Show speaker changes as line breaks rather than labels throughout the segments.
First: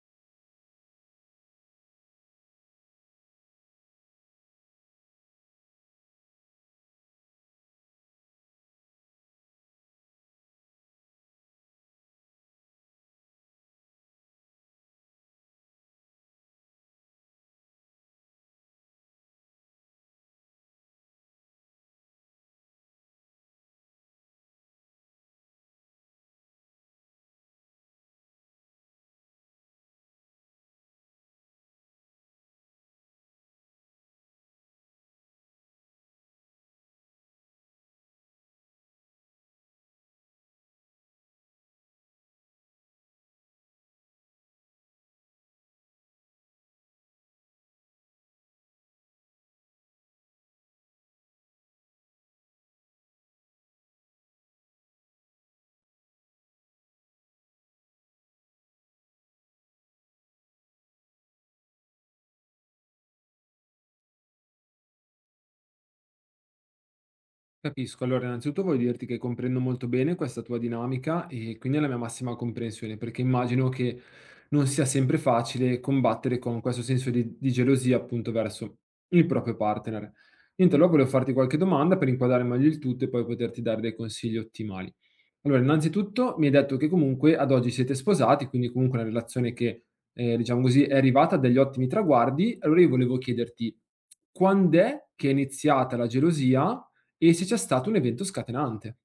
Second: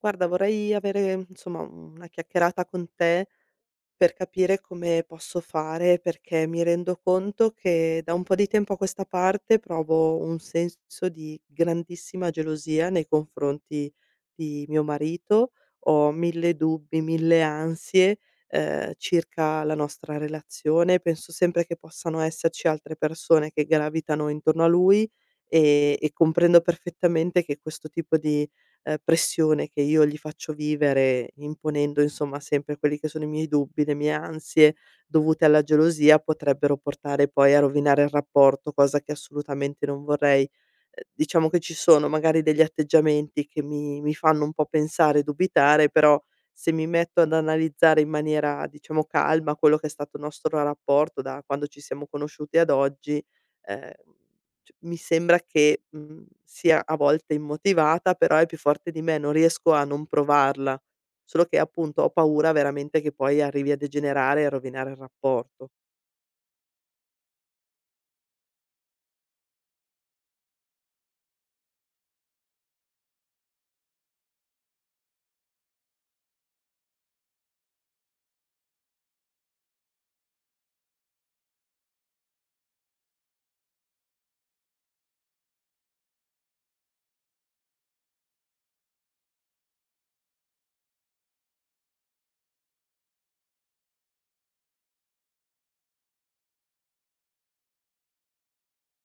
Guarda, vorrei avere, insomma, una chiacchierata con te per capire come posso fare, perché mi rendo conto che da un po' di tempo a questa parte provo un senso di grandissima gelosia nei confronti di mio marito. Ho mille dubbi, mille ansie, circa la nostra relazione. Penso sempre che possano esserci altre persone che gravitano intorno a lui e comprendo perfettamente che questo tipo di pressione che io gli faccio vivere imponendo, insomma, sempre quelli che sono i miei dubbi, le mie ansie dovute alla gelosia, potrebbero portare poi a rovinare il rapporto, cosa che assolutamente non vorrei. Diciamo che ci sono magari degli atteggiamenti che mi fanno un po' pensare e dubitare, però se mi metto ad analizzare in maniera, diciamo, calma quello che è stato il nostro rapporto da quando ci siamo conosciuti ad oggi, ehm c mi sembra che sia a volte immotivata, però è più forte di me, non riesco a non provarla. Solo che appunto ho paura veramente che poi arrivi a degenerare e a rovinare il rapporto.
Capisco. Allora, innanzitutto voglio dirti che comprendo molto bene questa tua dinamica e quindi è la mia massima comprensione, perché immagino che non sia sempre facile combattere con questo senso di gelosia appunto verso il proprio partner. Niente, allora volevo farti qualche domanda per inquadrare meglio il tutto e poi poterti dare dei consigli ottimali. Allora, innanzitutto mi hai detto che comunque ad oggi siete sposati, quindi comunque una relazione che, diciamo così, è arrivata a degli ottimi traguardi. Allora io volevo chiederti: quand'è che è iniziata la gelosia e se c'è stato un evento scatenante?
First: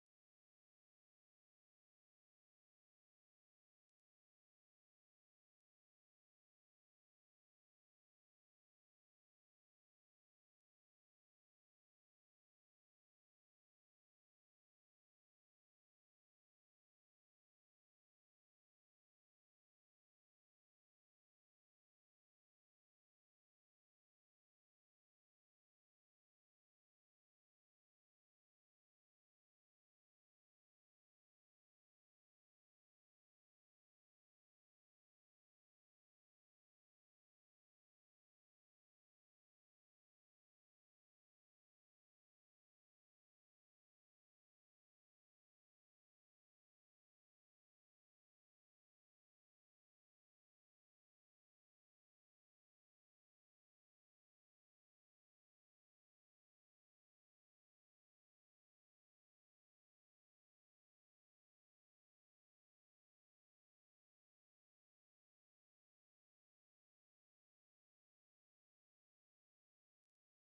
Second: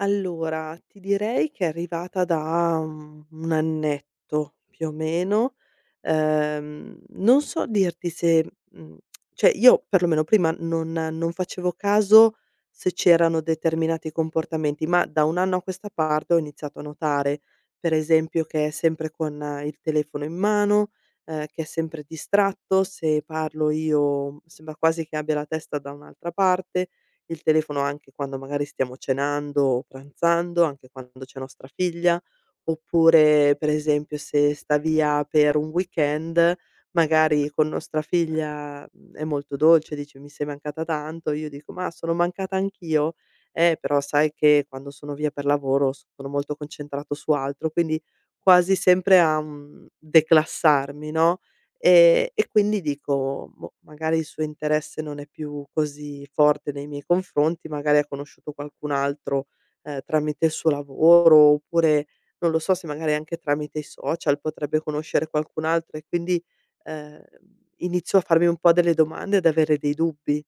Allora, ti direi che è arrivata da 1 annetto più o meno. Non so dirti se cioè io perlomeno prima non facevo caso se c'erano determinati comportamenti, ma da 1 anno a questa parte ho iniziato a notare, per esempio, che è sempre con il telefono in mano, che è sempre distratto, se parlo io sembra quasi che abbia la testa da un'altra parte, il telefono anche quando magari stiamo cenando o pranzando, anche quando c'è nostra figlia, oppure per esempio se sta via per un weekend, magari con nostra figlia è molto dolce, dice: "Mi sei mancata tanto", io dico: "Ma sono mancata anch'io". Però sai che quando sono via per lavoro sono molto concentrato su altro, quindi quasi sempre a declassarmi, no. E quindi dico: "Boh, magari il suo interesse non è più così forte nei miei confronti, magari ha conosciuto qualcun altro, tramite il suo lavoro, oppure non lo so se magari anche tramite i social potrebbe conoscere qualcun altro". E quindi, ehm, inizio a farmi un po' delle domande, ad avere dei dubbi.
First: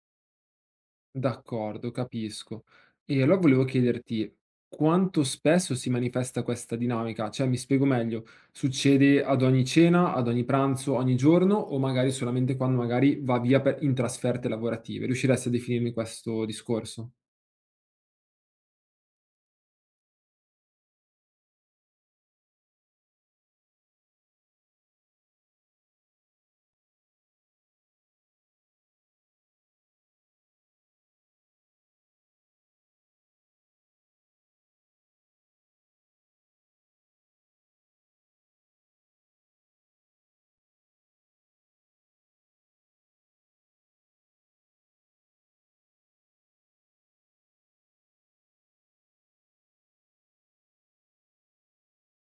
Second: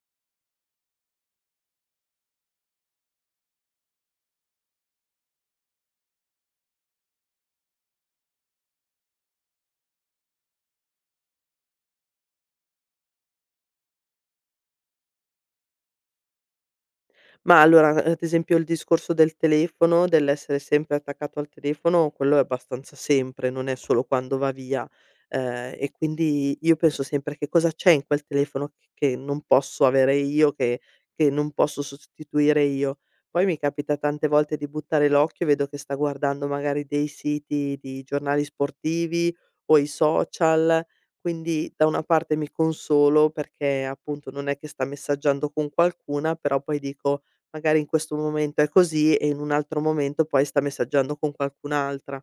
D'accordo, capisco. E allora volevo chiederti: quanto spesso si manifesta questa dinamica? Cioè, mi spiego meglio: succede ad ogni cena, ad ogni pranzo, ogni giorno o magari solamente quando magari va via per in trasferte lavorative? Riusciresti a definirmi questo discorso?
Ma allora, ad esempio il discorso del telefono, dell'essere sempre attaccato al telefono, quello è abbastanza sempre, non è solo quando va via. E quindi io penso sempre: "Che cosa c'è in quel telefono che non posso avere io, che non posso sostituire io?". Poi mi capita tante volte di buttare l'occhio e vedo che sta guardando magari dei siti di giornali sportivi o i social, quindi da una parte mi consolo perché appunto non è che sta messaggiando con qualcuna, però poi dico: magari in questo momento è così e in un altro momento poi sta messaggiando con qualcun'altra.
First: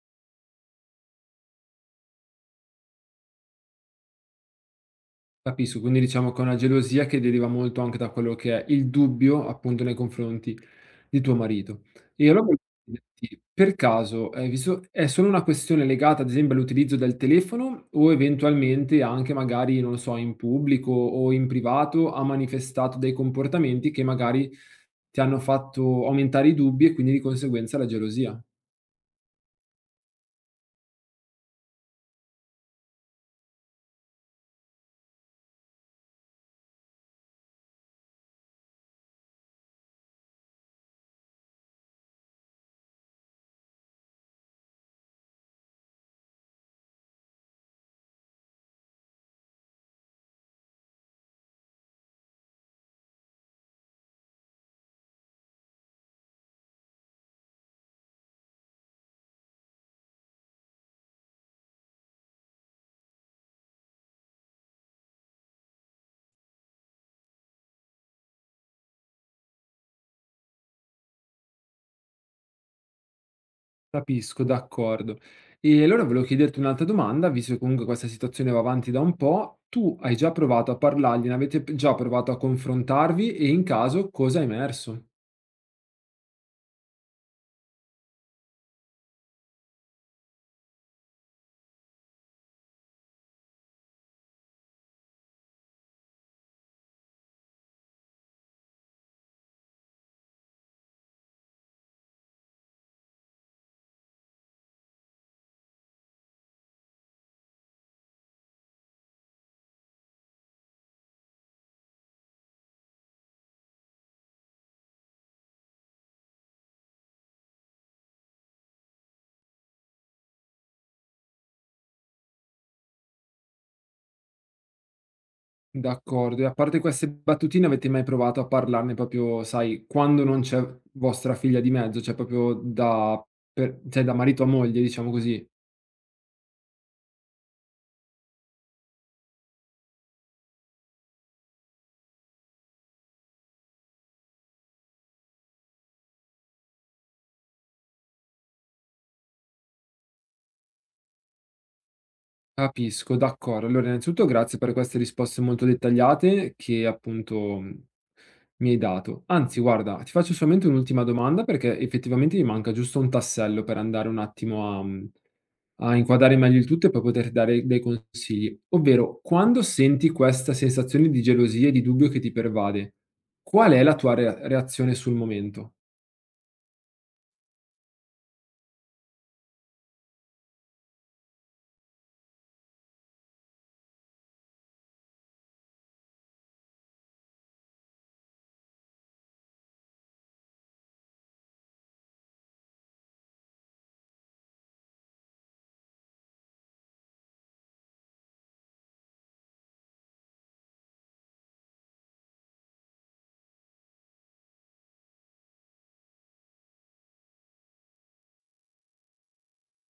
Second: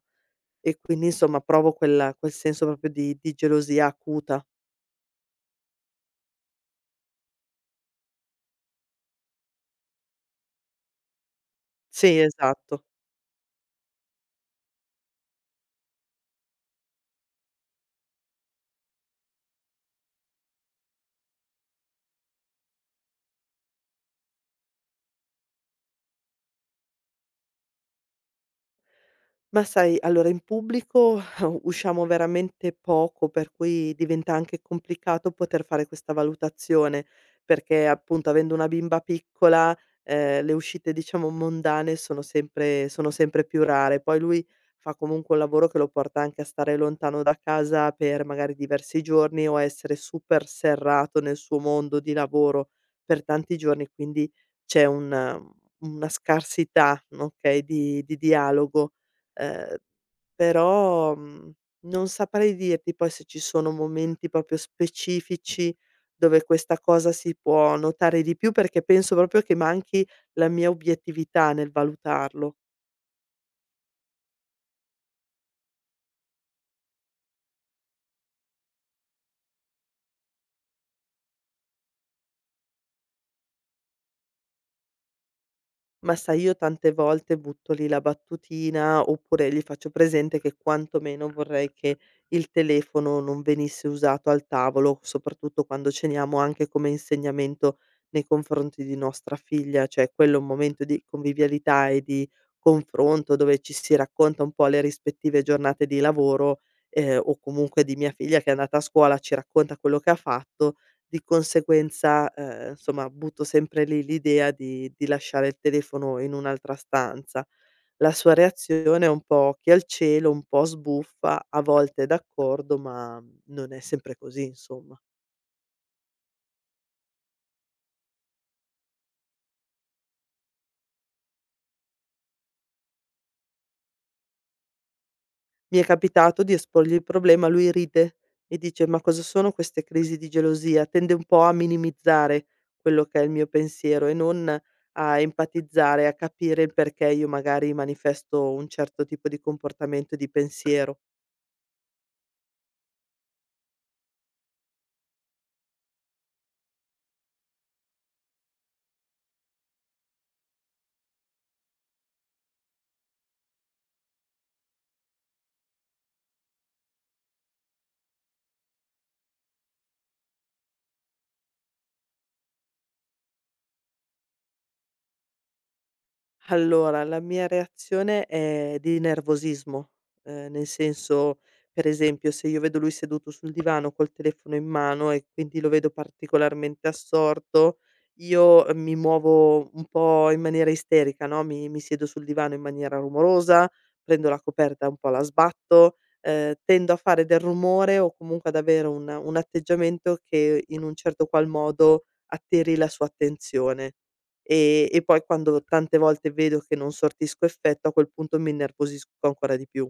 E quindi insomma provo quel senso proprio di gelosia acuta.
Capisco, quindi diciamo che è una gelosia che deriva molto anche da quello che è il dubbio, appunto, nei confronti di tuo marito.
Sì,
E allora volevo
esatto.
chiederti, per caso, hai visto è solo una questione legata, ad esempio, all'utilizzo del telefono o eventualmente anche magari, non lo so, in pubblico o in privato ha manifestato dei comportamenti che magari ti hanno fatto aumentare i dubbi e quindi di conseguenza la gelosia?
Ma sai, allora in pubblico usciamo veramente poco, per cui diventa anche complicato poter fare questa valutazione, perché appunto avendo una bimba piccola, le uscite diciamo mondane sono sempre più rare. Poi lui fa comunque un lavoro che lo porta anche a stare lontano da casa per magari diversi giorni o a essere super serrato nel suo mondo di lavoro per tanti giorni, quindi c'è un una scarsità, okay, di dialogo. Ehm, però, non saprei dirti poi se ci sono momenti proprio specifici dove questa cosa si può notare di più, perché penso proprio che manchi la mia obiettività nel valutarlo.
Capisco, d'accordo. E allora volevo chiederti un'altra domanda, visto che comunque questa situazione va avanti da un po', tu hai già provato a parlargliene, avete già provato a confrontarvi e in caso cosa è emerso?
Ma sai, io tante volte butto lì la battutina, oppure gli faccio presente che quantomeno vorrei che il telefono non venisse usato al tavolo, soprattutto quando ceniamo, anche come insegnamento nei confronti di nostra figlia, cioè quello è un momento di convivialità e di confronto dove ci si racconta un po' le rispettive giornate di lavoro, o comunque di mia figlia che è andata a scuola, ci racconta quello che ha fatto di conseguenza. Insomma butto sempre lì l'idea di lasciare il telefono in un'altra stanza. La sua reazione è un po' occhi al cielo, un po' sbuffa, a volte è d'accordo, ma non è sempre così, insomma.
D'accordo. E a parte queste battutine, avete mai provato a parlarne proprio, sai, quando non c'è vostra figlia di mezzo, cioè proprio da, cioè da marito a moglie, diciamo così?
Mi è capitato di esporgli il problema, lui ride e dice: "Ma cosa sono queste crisi di gelosia?". Tende un po' a minimizzare quello che è il mio pensiero e non a empatizzare, a capire il perché io magari manifesto un certo tipo di comportamento e di pensiero.
Capisco, d'accordo. Allora, innanzitutto grazie per queste risposte molto dettagliate che appunto mi hai dato. Anzi, guarda, ti faccio solamente un'ultima domanda perché effettivamente mi manca giusto un tassello per andare un attimo a, a inquadrare meglio il tutto e poi poter dare dei consigli. Ovvero, quando senti questa sensazione di gelosia e di dubbio che ti pervade, qual è la tua reazione sul momento?
Allora, la mia reazione è di nervosismo, nel senso, per esempio, se io vedo lui seduto sul divano col telefono in mano e quindi lo vedo particolarmente assorto, io mi muovo un po' in maniera isterica, no, mi siedo sul divano in maniera rumorosa, prendo la coperta, un po' la sbatto, tendo a fare del rumore o comunque ad avere un atteggiamento che in un certo qual modo attiri la sua attenzione. E poi quando tante volte vedo che non sortisco effetto, a quel punto mi innervosisco ancora di più.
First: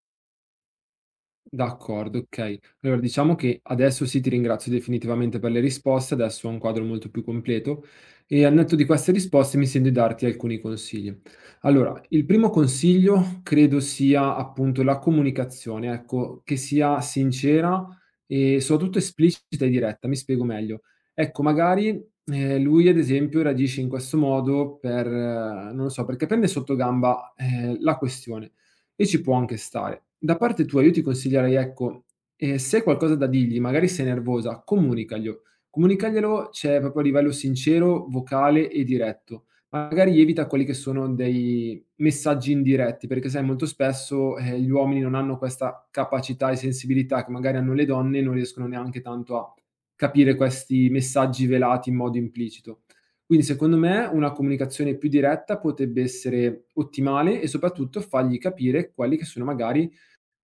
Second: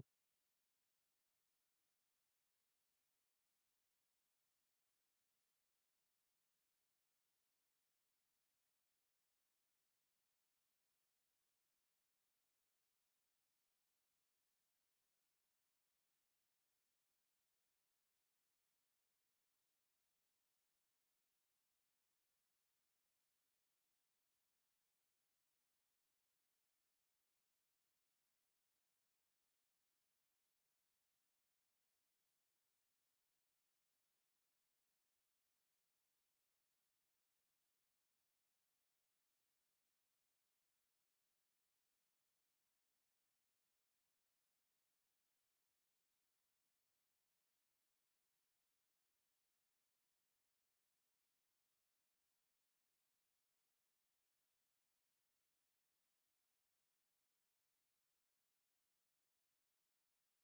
D'accordo, okay. Allora diciamo che adesso sì, ti ringrazio definitivamente per le risposte, adesso ho un quadro molto più completo e al netto di queste risposte mi sento di darti alcuni consigli. Allora, il primo consiglio credo sia appunto la comunicazione, ecco, che sia sincera e soprattutto esplicita e diretta, mi spiego meglio. Ecco, magari, lui ad esempio reagisce in questo modo per non lo so, perché prende sotto gamba, la questione. E ci può anche stare. Da parte tua io ti consiglierei, ecco, se hai qualcosa da dirgli, magari sei nervosa, comunicaglielo. Comunicaglielo, cioè proprio a livello sincero, vocale e diretto. Magari evita quelli che sono dei messaggi indiretti, perché sai molto spesso, gli uomini non hanno questa capacità e sensibilità che magari hanno le donne e non riescono neanche tanto a capire questi messaggi velati in modo implicito. Quindi secondo me una comunicazione più diretta potrebbe essere ottimale e soprattutto fargli capire quelli che sono magari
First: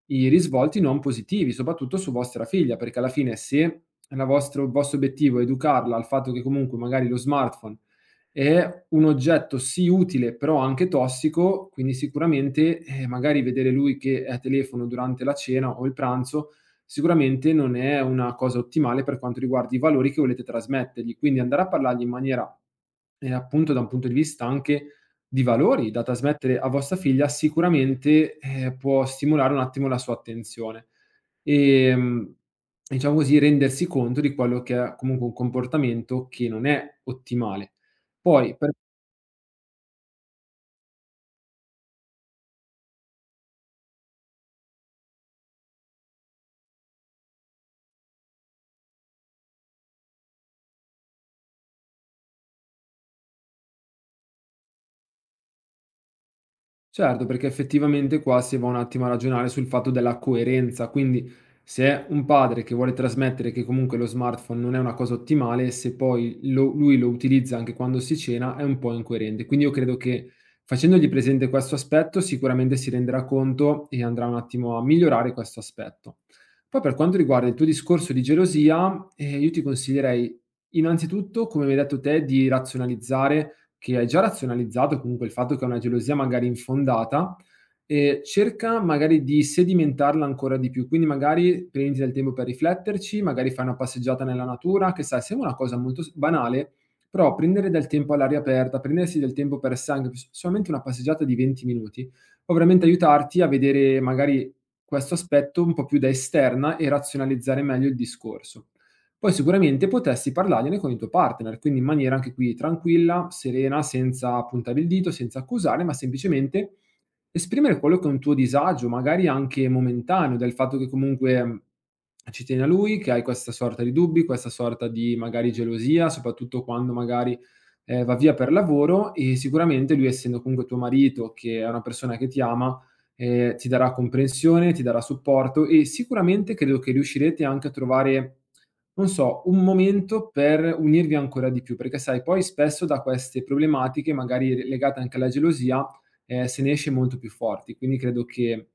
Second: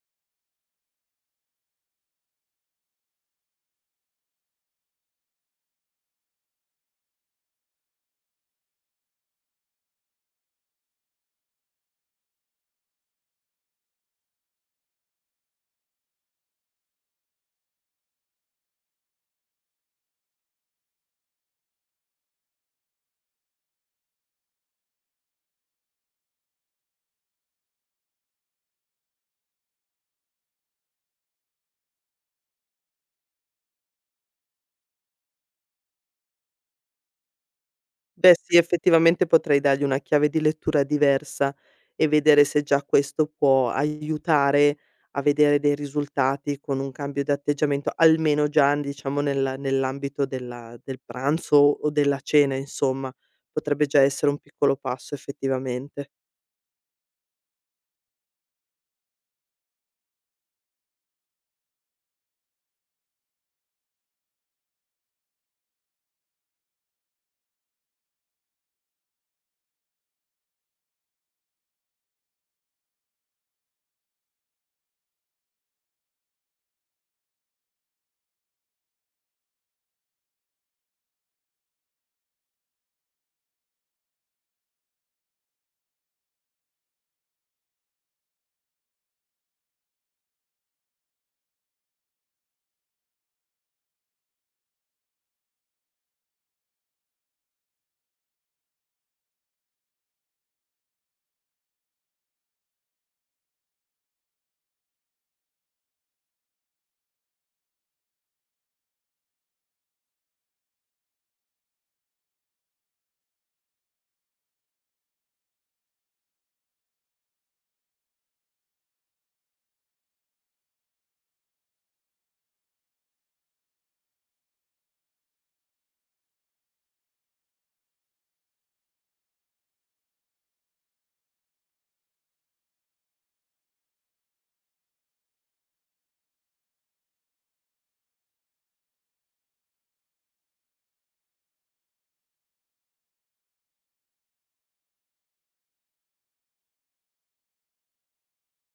i risvolti non positivi, soprattutto su vostra figlia, perché alla fine se la vostro il vostro obiettivo è educarla al fatto che comunque magari lo smartphone è un oggetto sì utile, però anche tossico, quindi sicuramente, magari vedere lui che è a telefono durante la cena o il pranzo, sicuramente non è una cosa ottimale per quanto riguarda i valori che volete trasmettergli. Quindi andare a parlargli in maniera, appunto da un punto di vista anche di valori da trasmettere a vostra figlia sicuramente, può stimolare un attimo la sua attenzione. Ehm, diciamo così, rendersi conto di quello che è comunque un comportamento che non è ottimale.
Cioè sì,
Poi per
effettivamente potrei dargli una chiave di lettura diversa e vedere se già questo può aiutare a vedere dei risultati con un cambio di atteggiamento, almeno già diciamo nella nell'ambito del pranzo o della cena, insomma. Potrebbe già essere un piccolo passo effettivamente.
Certo, perché effettivamente qua si va un attimo a ragionare sul fatto della coerenza, quindi se è un padre che vuole trasmettere che comunque lo smartphone non è una cosa ottimale, se poi lui lo utilizza anche quando si cena, è un po' incoerente. Quindi io credo che facendogli presente questo aspetto sicuramente si renderà conto e andrà un attimo a migliorare questo aspetto. Poi per quanto riguarda il tuo discorso di gelosia, io ti consiglierei innanzitutto, come mi hai detto te, di razionalizzare che hai già razionalizzato comunque il fatto che è una gelosia magari infondata, cerca magari di sedimentarla ancora di più. Quindi magari prenditi del tempo per rifletterci, magari fai una passeggiata nella natura, che sai, sembra una cosa molto s banale, però prendere del tempo all'aria aperta, prendersi del tempo per sé, anche s solamente una passeggiata di 20 minuti, può veramente aiutarti a vedere magari questo aspetto un po' più da esterna e razionalizzare meglio il discorso. Poi sicuramente potresti parlargliene con il tuo partner, quindi in maniera anche qui tranquilla, serena, senza puntare il dito, senza accusare, ma semplicemente esprimere quello che è un tuo disagio, magari anche momentaneo, del fatto che comunque ci tieni a lui, che hai questa sorta di dubbi, questa sorta di magari gelosia, soprattutto quando magari va via per lavoro e sicuramente lui, essendo comunque tuo marito, che è una persona che ti ama, ti darà comprensione, ti darà supporto e sicuramente credo che riuscirete anche a trovare non so, un momento per unirvi ancora di più, perché sai poi spesso da queste problematiche, magari re legate anche alla gelosia, se ne esce molto più forti. Quindi credo che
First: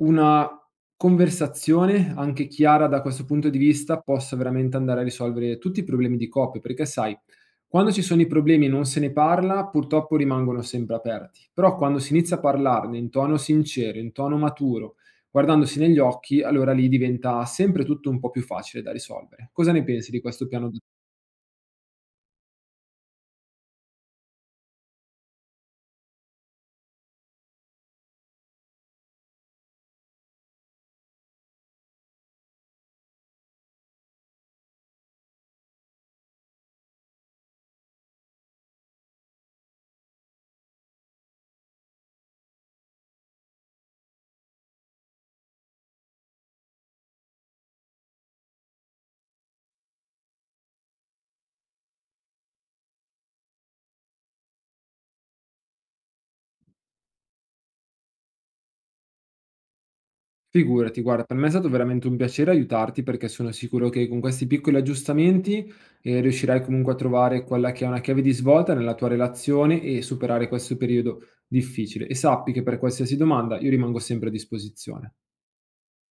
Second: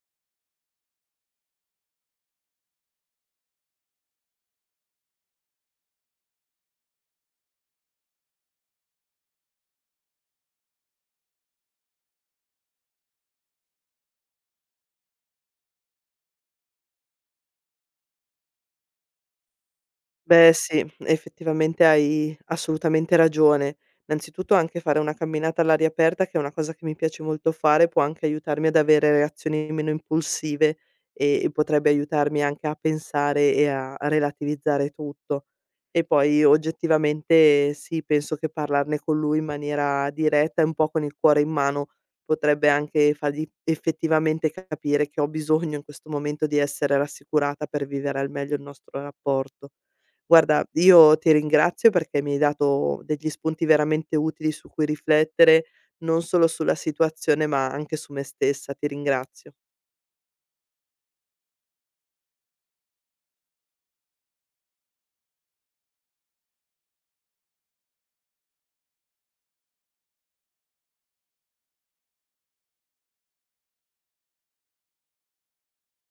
una conversazione, anche chiara da questo punto di vista, possa veramente andare a risolvere tutti i problemi di coppia, perché sai, quando ci sono i problemi e non se ne parla, purtroppo rimangono sempre aperti. Però quando si inizia a parlarne in tono sincero, in tono maturo, guardandosi negli occhi, allora lì diventa sempre tutto un po' più facile da risolvere. Cosa ne pensi di questo
Beh
piano d
sì, effettivamente hai assolutamente ragione. Innanzitutto anche fare una camminata all'aria aperta, che è una cosa che mi piace molto fare, può anche aiutarmi ad avere reazioni meno impulsive e potrebbe aiutarmi anche a pensare e a relativizzare tutto. E poi oggettivamente sì, penso che parlarne con lui in maniera diretta e un po' con il cuore in mano potrebbe anche fargli effettivamente capire che ho bisogno in questo momento di essere rassicurata per vivere al meglio il nostro rapporto. Guarda, io ti ringrazio perché mi hai dato degli spunti veramente utili su cui riflettere, non solo sulla situazione, ma anche su me stessa. Ti ringrazio.
Figurati, guarda, per me è stato veramente un piacere aiutarti perché sono sicuro che con questi piccoli aggiustamenti, riuscirai comunque a trovare quella che è una chiave di svolta nella tua relazione e superare questo periodo difficile. E sappi che per qualsiasi domanda io rimango sempre a disposizione.